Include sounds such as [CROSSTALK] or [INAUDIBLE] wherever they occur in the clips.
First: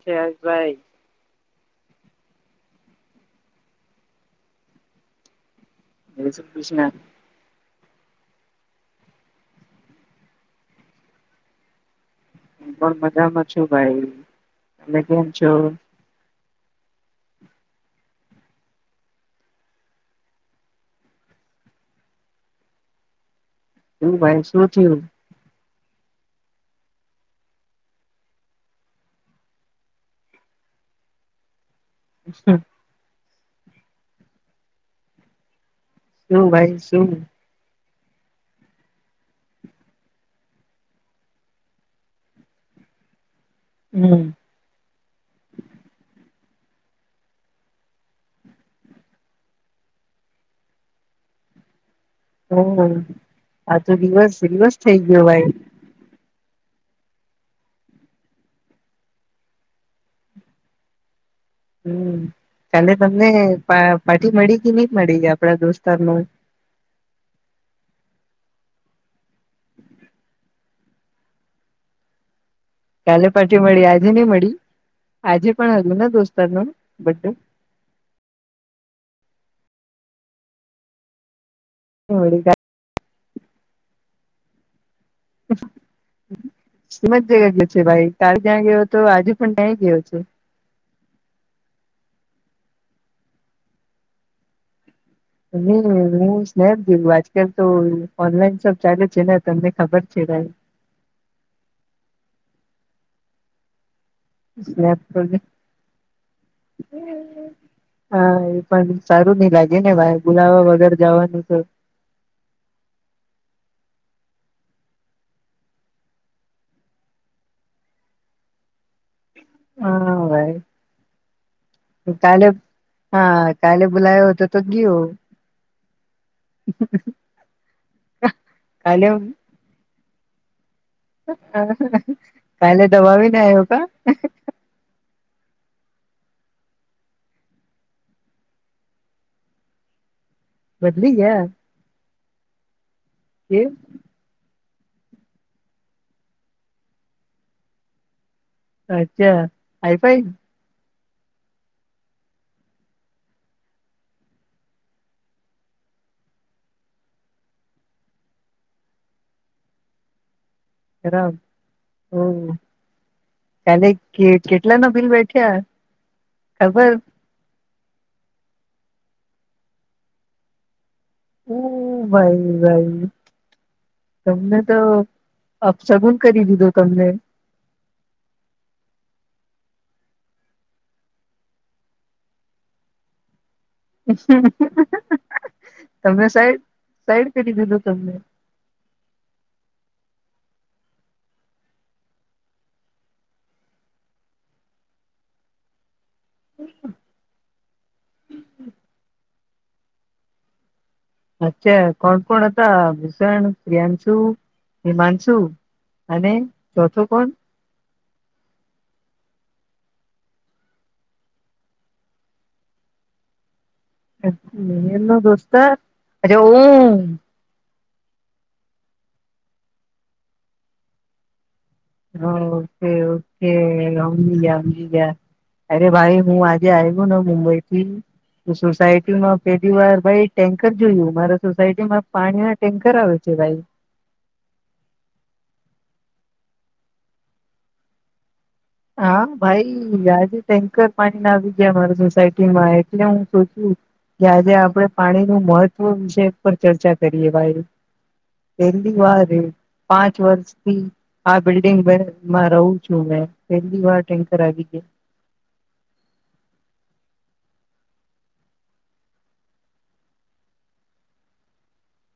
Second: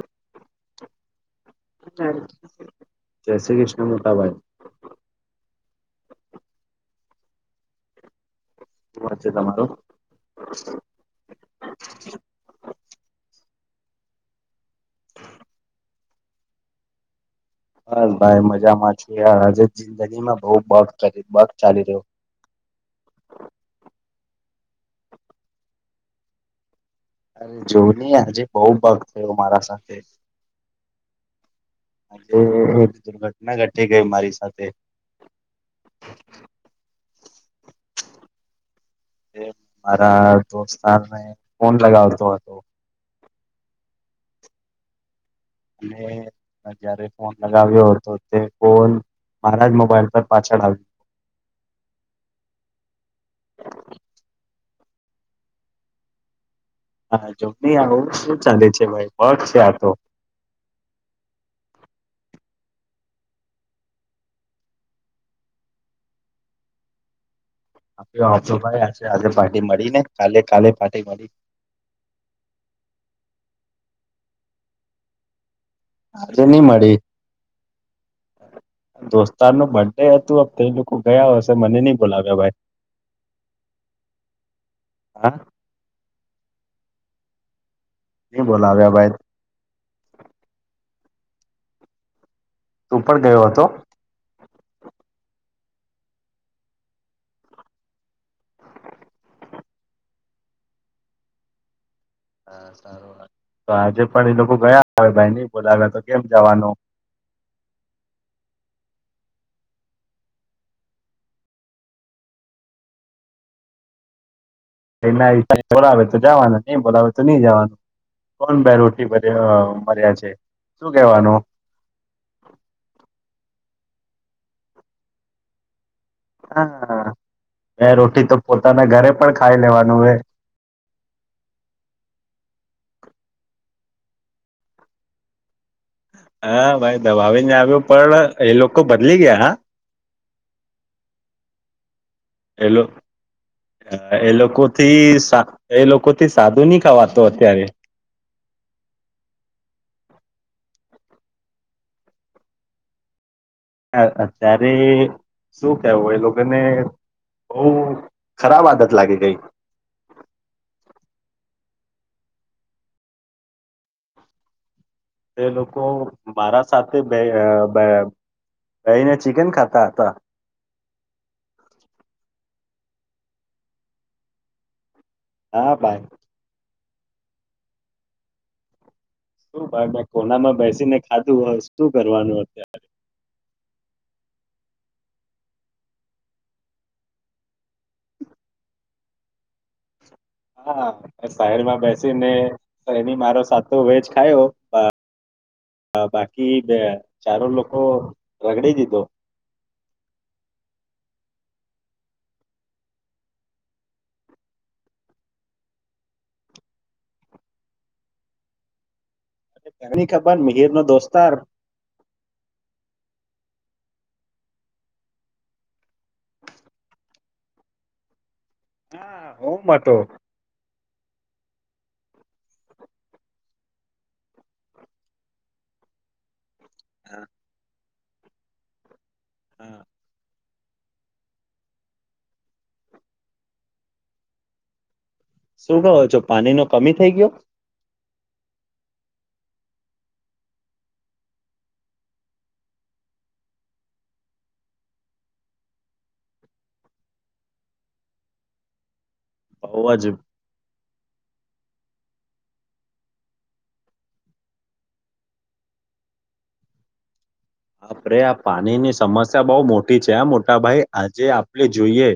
Case ભાઈ જય શ્રી કૃષ્ણ! મતાભાઈ. જય શ્રી કૃષ્ણ! શું વાત છે તમારો? હું પણ મજામાં છું ભાઈ. અને કેમ છો? બસ ભાઈ મજામાં છું, યાર આજે જ જિંદગી માં બહ બક કરી બગ ચાલી રહ્યો શું ભાઈ શું થયું? અરે જોની આજે બહ ભાગ થયો મારા સાથે હ હમ, એ દુર્ઘટના ઘટી ગઈ મારી સાથે શું ભાઈ શું? મારા દોસ્તને ફન લગાવતો હતો હમ. અને જયારે ફોન લગાવ્યો હતો તે ફોન મારા જ મોબાઈલ પર પાછળ આવ્યું [INAUDIBLE] થઈકયુ ભાઈ હા. જોમ આવું શું ચાંધે છે ભાઈ? વક છે આ તો હમ. કાલે તમને પાર્ટી મળી કે નહી મળી આપડા દોસ્તાર ન [INAUDIBLE] આપે ભાઈ આજ આજે પાર્ટી મળી ને કાલે કાલે પાર્ટી મળી. [INAUDIBLE] પાર્ટી મળી, આજે નહી મળી? આજે પણ હ્યું આજે નહી દોસ્તનું મળી બડે તાર નું બર્થડે હતું તે લોકો ગયા હશે મને નઈ બોલાવ્યા મળી ભાઈ. હા મજ્જા [UNINTELLIGIBLE] ભાઈ કાલ નહી ત્યાં ગયો બોલાવ્યા તો ભાઈ આજે પણ ત્યાંય ગયો છે. તું પણ ગયો હતો? હ હું સ્નેપ ગું આજકાલ તો ઓનલાઈન સબ ચાલે છે, ને તમને ખબર છે ભાઈ [INAUDIBLE] હા. સારું વાત તો આજે [UNINTELLIGIBLE] પણ એ લોકો ગયા સ્નેપ આવે ભાઈ નઈ બોલાવે તો કેમ જવાનું? હા એ પણ સારું નહ લાગે ને ભાઈ બુલાવા વગર જવાનું તો એના બોલાવે તો જવાનું નહી બોલાવે તો નહી જવાનું. કોણ હા મર્યા છે ભાઈ શું કેવાનું? કાલે હા કાલે બુલાવ હો તો તો ગીયો. હા. બે રોટી તો પોતાના કાલે ઘરે પણ ખાઈ લેવાનું હો કાલે દબાવીને આવ્યો કા હા ભાઈ. દબાવીને આવ્યો પણ એ લોકો બદલી ગયા હા બદલી ગયા? એ કે એ લોકો થી એ લોકો થી સાદું ન ખાવાતો અત્યારે અચ્છા હઈફાઈ અત્યારે શું કેવું એ લોકોને બહુ ખરાબ આદત લાગી ગઈ. [UNINTELLIGIBLE] તે બેઠ્યા લોકો મારા ખબર સાથે બેસીને બેસીને ચિકન ખાતા હતા. ઓ ભાઈ ભાઈ તમને તો હા ભાઈ અફસગુન કરી દીધો તમને મે કોનામાં બેસી ને ખાધું હો શું કરવાનું અત્યારે? [UNINTELLIGIBLE] તમે સાઈડ સાઈડ કરી દીધું તમને હા. સાઈડમાં બેસી ને મારો સાતો વેજ ખાયો હ બાકી બે ચારો લોકો રગડી દીધો અચ્છા. કોણ કોણ હતા? ભીષણ, પ્રિયાંશુ, હિમાંશુ. અને ચોથો કોણ? તમને ની ખબર મિહિર નો દોસ્તાર. મિહિરનો દોસ્તાર [UNINTELLIGIBLE] હા. ઓકે ઓકે સમજી ગયા સમજી ગયા અરે ભાઈ હું જે આવ્યું ને મુંબઈ થી સોસાયટી ન પેલી વાર ભાઈ ટેન્કર જોયું મારા સોસાયટીમાં પાણી ના ટેન્કર આવે છે ભાઈ. શું કહો છો પાણી નો કમી થઈ ગયો? હા ભાઈ આજે ટેન્કર પાણી ના આવી ગયા મારા સોસાયટીમાં એટલે હું સોચું કે આજે આપડે પાણી નું મહત્વ વિષય પર ચર્ચા કરીએ ભાઈ. પહેલી વાર બઉ જ પાંચ વર્ષથી આ બિલ્ડિંગમાં રહું છું મે. પહેલી વાર ટેન્કર આવી ગયા. આપરે આ પાણીની સમસ્યા બહ મોટી છે આ મોટા ભાઈ આજે આપણે જોઈએ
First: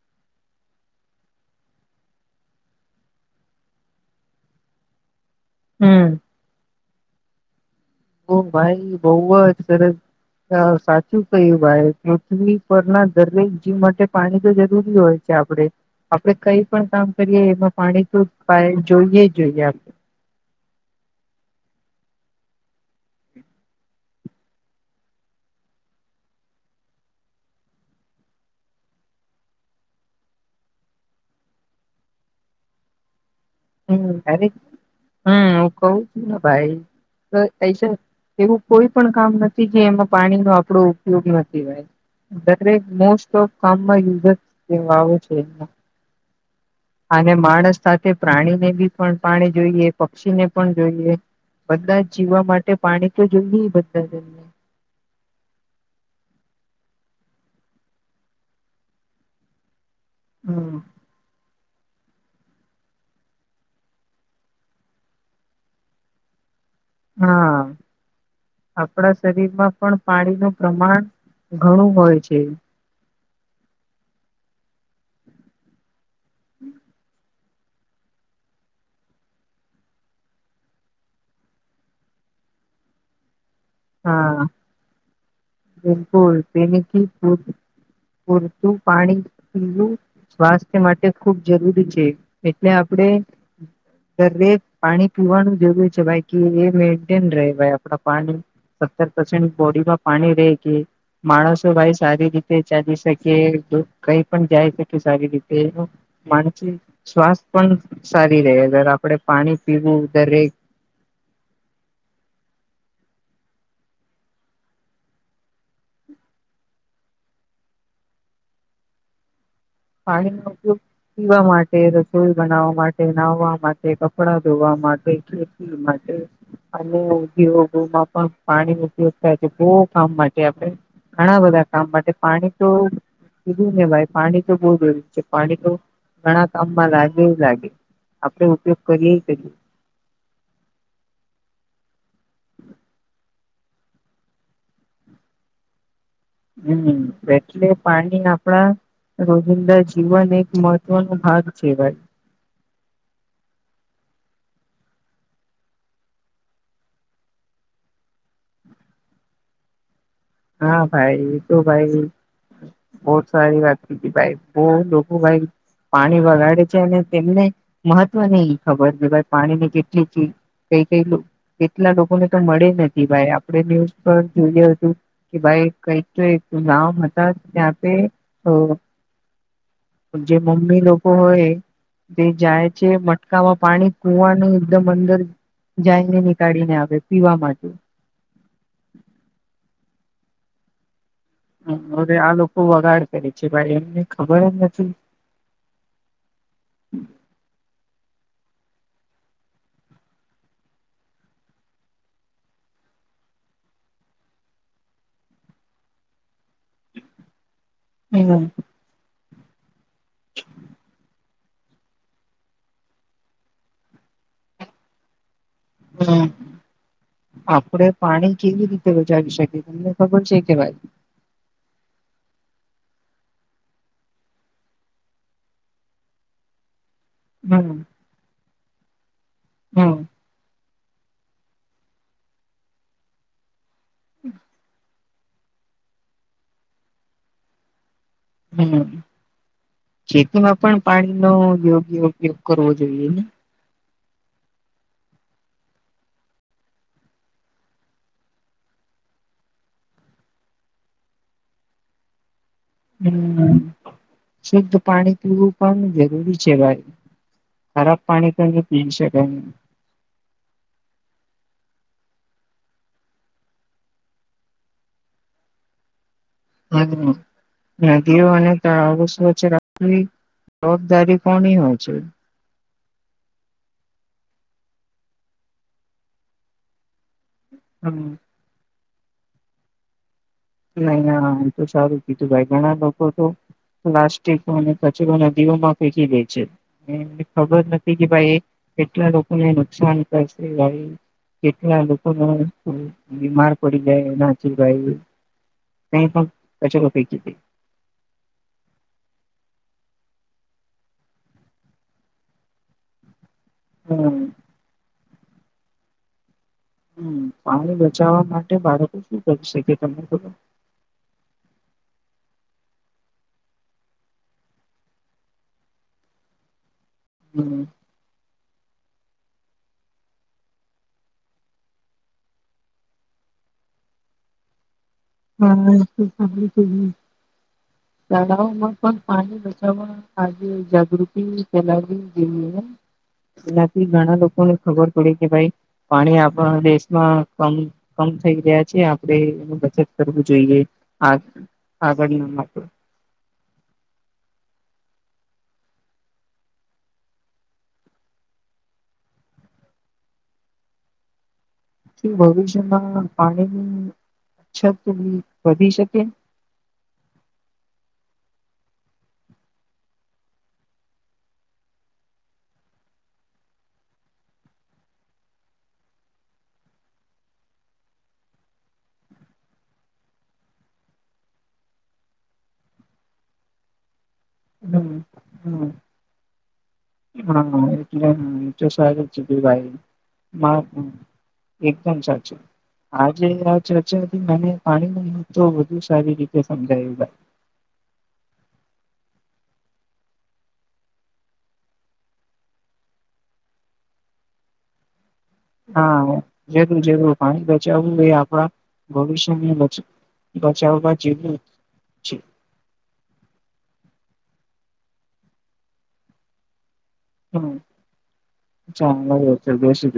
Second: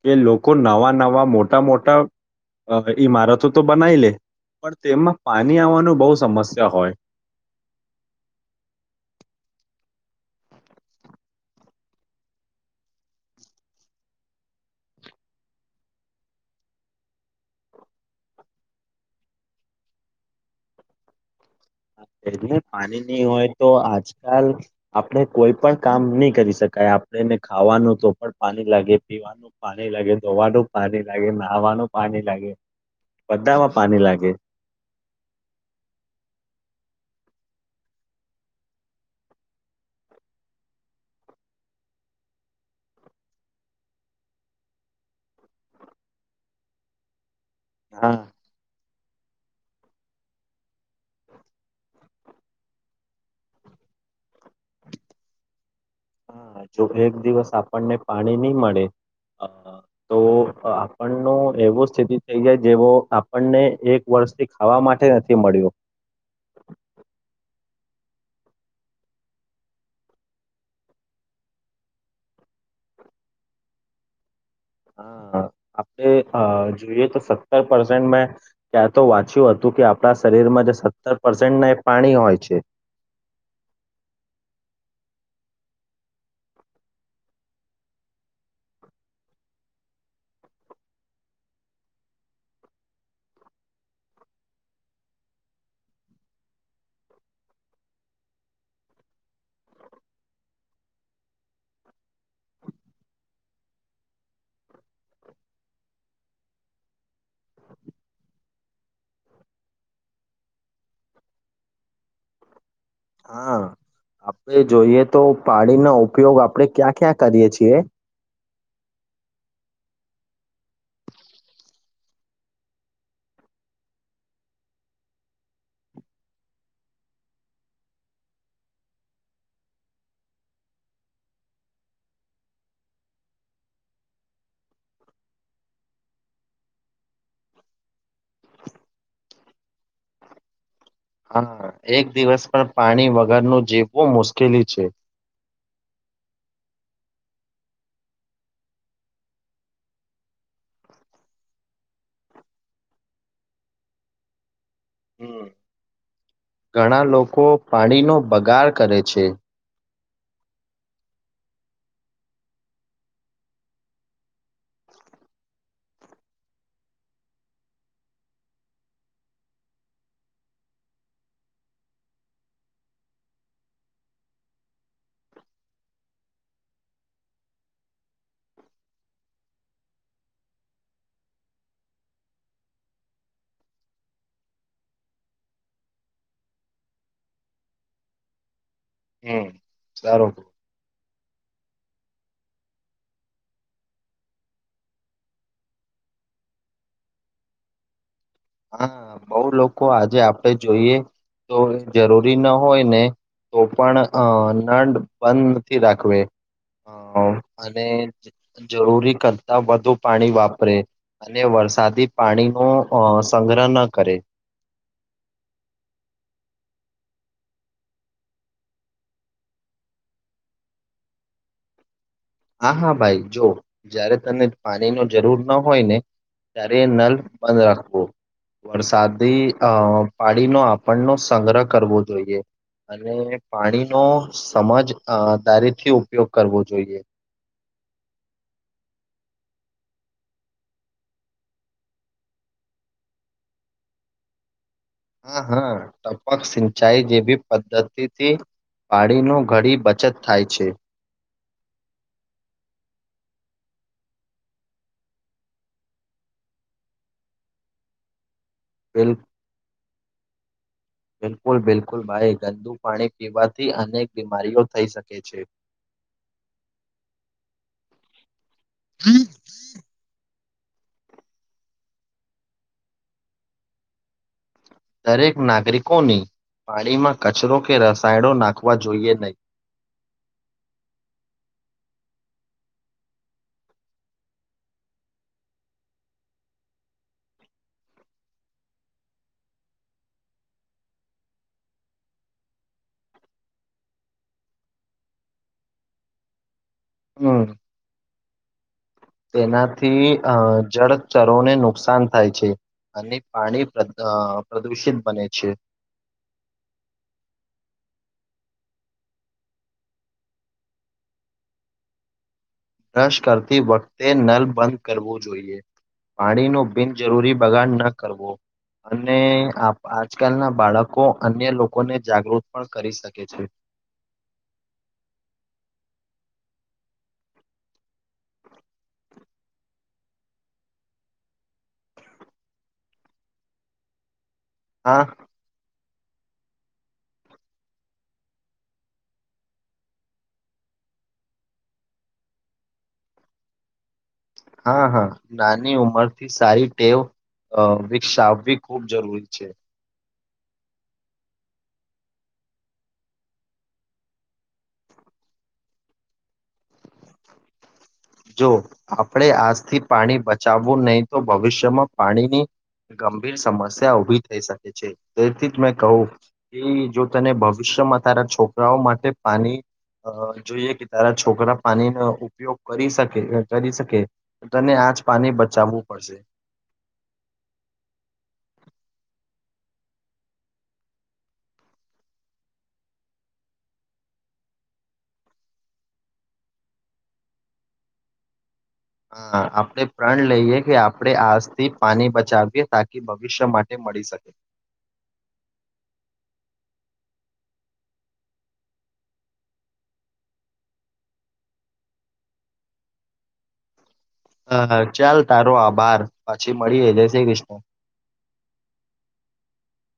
કે લોકો નવા નવા મોટા મોટા અ ઈમારતો તો બનાવી લે પણ તેમાં પાણી આવવાનું બહુ હમ. સમસ્યા હોય. ઓ ભાઈ. બઉ જ જ સરસ. સાચું કય્યું ભાઈ પૃથ્વી પર ના દરેક જીવ માટે પાણી તો જરૂરી હોય છે. આપણેે આપણેે કઈ પણ કામ કરીએ એમાં પાણી તો જોઈએ જોઈએ આપણે એટલે પાણીની હોય તો આજકાલ આપણે કોઈ પણ કામ નહી કરી શકાય. આપણેને ખાવાનું તો પણ પાણી લાગે, પીવાનું પાણી લાગે, ધોવાનું પાણી લાગે, નાહવાનું, પાણી લાગે. [INAUDIBLE] બધામાં પાણી લાગે હમરે હમ હું કવ છું ને ભાઈ તો છે. એવું કોઈ પણ કામ નથી જે એમાં પાણીનો આપણો ઉપયોગ નથી હોય દરેક મોસ્ટ ઓફ કામમાં યુઝ જ આવે છે. અને માણસ સાથે હા ને બી પણ પાણી જોઈએ, પક્ષીને પણ જોઈએ. બધા જ જીવવા માટે પાણી તો જોઈ ન બધાને. હા. જો એક દિવસ આપણને પાણી નહી મળે અ તો હમ આપણ નો એવું સ્થિતિ થઈ જાય જેવો આપણને એક વર્ષથી ખાવા માટે નથી મળ્યો. હા. આપણા શરીરમાં પણ પાણીનું પ્રમાણ ઘણું હોય છે.. હા. આપણે જોઈએ તો સત પર્સેન્ટ મેં ક્યાં તો વાંચ્યું હતું કે આપણા શરીરમાં જે સત્તર પર્સેન્ટ ના એ પાણી હોય છે. છે હા બિલકુલ. તે પૂરતું પાણી પીવું. સ્વાસ્થ્ય માટે ખૂબ જરૂરી છે એટલે આપડે પાણી પીવાનું જરૂર છે, ભાઈ કે એ મેન્ટેન રહે ભાઈ આપડા પાણી સત્તર પર્સેન્ટ બોડીમાં પાણી રે કે માણસો ભાઈ સારી રીતે ચાલી શકે કઈ પણ જાય શકે સારી રીતે માણસ સ્વાસ્થ પણ સારી રહે આપણેે પાણી પીવું દરેક [INAUDIBLE] હા આપણે જોઈએ તો પાણીનો ઉપયોગ આપડે ક્યાં ક્યાં કરીય છીએ પાણીનો ઉપયોગ પીવા માટે રસોઈ બનાવવા માટે નાહવા માટે કપડા ધોવા માટે અને ઉદ્યોગોમાં પણ પાણી ઉપયોગ થાય છે બહુ કામ માટે આપણે ઘણા બધા કામ માટે પાણી તો કીધું ને ભાઈ પાણી બહુ જરૂરી છે પાણી તો ઘણા કામમાં લાગે લાગે આપણેે ઉપયોગ કરીએે કરીએ હા એક દિવસ પણ પાણી વગરનું જીવવું મુશ્કેલી છે હું એટલે પાણી આપડા રોજિંદા જીવન એક મહત્વનો ભાગ કેવાય [INAUDIBLE] હમ, ઘણા લોકો પાણીનો બગાડ કરે છે હા ભાઈ તું ભાઈ બહુ સારી વાત કીધીભાઈ બહું લોકો ભાઈ પાણી વગાડે છે અને તેમને મહત્વ નહી ખબર કે ભાઈ પાણી ની કેટલી કઈ કઈ કેટલા લોકોને તો મળે નથી ભાઈ આપણે ન્યૂઝ પર જોઈએ હતું કે ભાઈ કઈક તો એક ગામ હતા ત્યાં પે તો જે મમ્મી લોકો હોય તે જાય છે મટકામાં પાણી કુવાનું એકદમ અંદર જઈને નીકાળી ને આવે પીવા માટે હમ. સારું હવે આ લોકો બગાડ કરે છે ભાઈ એમને ખબર જ નથી [INAUDIBLE] હા બહું લોકો આજે આપડણે જોઈએ તો એ જરૂરી ના હોય ને તો પણ અ નળ બંધ નથી રાખવે અ અને હમ જરૂરી ક નાબધુ પાણી વાપરે અને વરસાદી પાણી ન અ સંગ્રહના કર હમ આપડે પાણી કેવી રીતે બચાવી શકીએ તમને ખબર છે કે ભાઈ હા હા ભાઈ જો જયારે તને પાણી ન જરૂર ન હોય ને ત્યારે નલ બંધ હમ રાખવુ વરસાદી અ હમ પાડી ન આપવુ પણ નો સંગ્રહ કરવો જોઈએ અને પાણીનોો સમજ દારીથી ઉપયોગ કરવો જોઈએ હું ખેતરમાં પણ પાણીનો યોગ્ય ઉપયોગ કરવો જોઈએ ને હા હા ટપક સિંચાઈ જેવી પદ્ધતિથી પાણીનો ઘડી બચત થાય છે [INAUDIBLE] હમ શુદ્ધ પાણી પીવું પણ જરૂરી છે ભાઈ ખરાબ પાણી તો પી બિલ શકાય બિલકુલ બિલકુલ ભાઈ ગંદુ પાણી પીવાથી અનેક બીમારીઓ થઈ શકે છે હાતો નદીઓ અક ત અવસ્ હ છે રા જવાબદારી કોની હોય છે દરેક નાગરિકોની પાણીમાં કચરો કે હમ રસાયણો નાખવાથી જોઈએ નહી ના ના એ તો સારું કીધું ભાઈ ઘણા લોકો તો પ્લાસ્ટિક અને કચરો નદીઓમાં ફેકી દે છે એને ખબર નથી કે ભાઈ કેટલા લોકો ને નુકસાન કરશે ગ કેટલા લોકોને બીમાર પડી જાય એનાચી ભાઈ તે પણ કચરો ફેકી દીધો હમ તેનાથી અ જળ ચરોને નુકસાન થાય છે અને પાણી હમ પ્રદૂષિત બને છે પાણી બચાવવા માટે બાળકો શું કરી શકે તમે બ બ્રશ કરતી વખતે નલ બંધ કરવું જોઈએ પાણી નો બિન જરૂરી હમ બગાન ન કરવો અને આજકાલના બાળકો અન્ય લોકોને જાગૃત પણ કરી શકે છે હા શાળાઓમાં પણ પાણી બચાવવા આજે જાગૃતિ ફેલાવી જોઈએ એનાથી ઘણા લોકોને ખબર હા પડી કે ભાઈ પાણી આપણા દેશમાં કમ કમ થઈ રહ્યા છે આપણેે એ બચત કરવું જોઈએ આ આગળ માટે હા હા નાની ઉંમર થી સારી ટેવ અ વિકસાવવી ખૂબ જરૂરી છે ભવિષ્યમાં પાણીની અછ વધી શકે જો આપણે આજથી પાણી બચાવવું નહી તો ભવિષ્યમાં પાણીની ગંભીર સમસ્યા ઉભી થઈ શકે છે તેથી જ મેં કહું કે જો તને ભવિષ્ય જો તારા છોકરાઓ માટે પાણી જોઈએ કે તારા છોકરા પાણીનો ઉપયોગ કરી શકે કરી શકે તને હમ આજ પાણી હમ બચાવવું પડશે હા એટલે બહુ એ તો સારું જ ભાઈ એકદમ ચર્ચી આજે આ ચર્ચા હતીથી મને પાણી ન તો વધુ સારી રીતે સમજાયું [INAUDIBLE] હાઆપણે પ્રણ લઈએ કે આપણે આજથી પાણી બચાવીએ તાકી ભવિષ્ય માટે મળી શક [INAUDIBLE] [INAUDIBLE] હા જરૂર જરૂું પાણી બચાવું એ આપડા ભવિષ્યની બચ બચાવમાં જવું છે. હાહા ચાલ તારો આભાર પછી મળીએ જય શ્રી હમ કૃષ્ણ ચાલા હો છે બેસી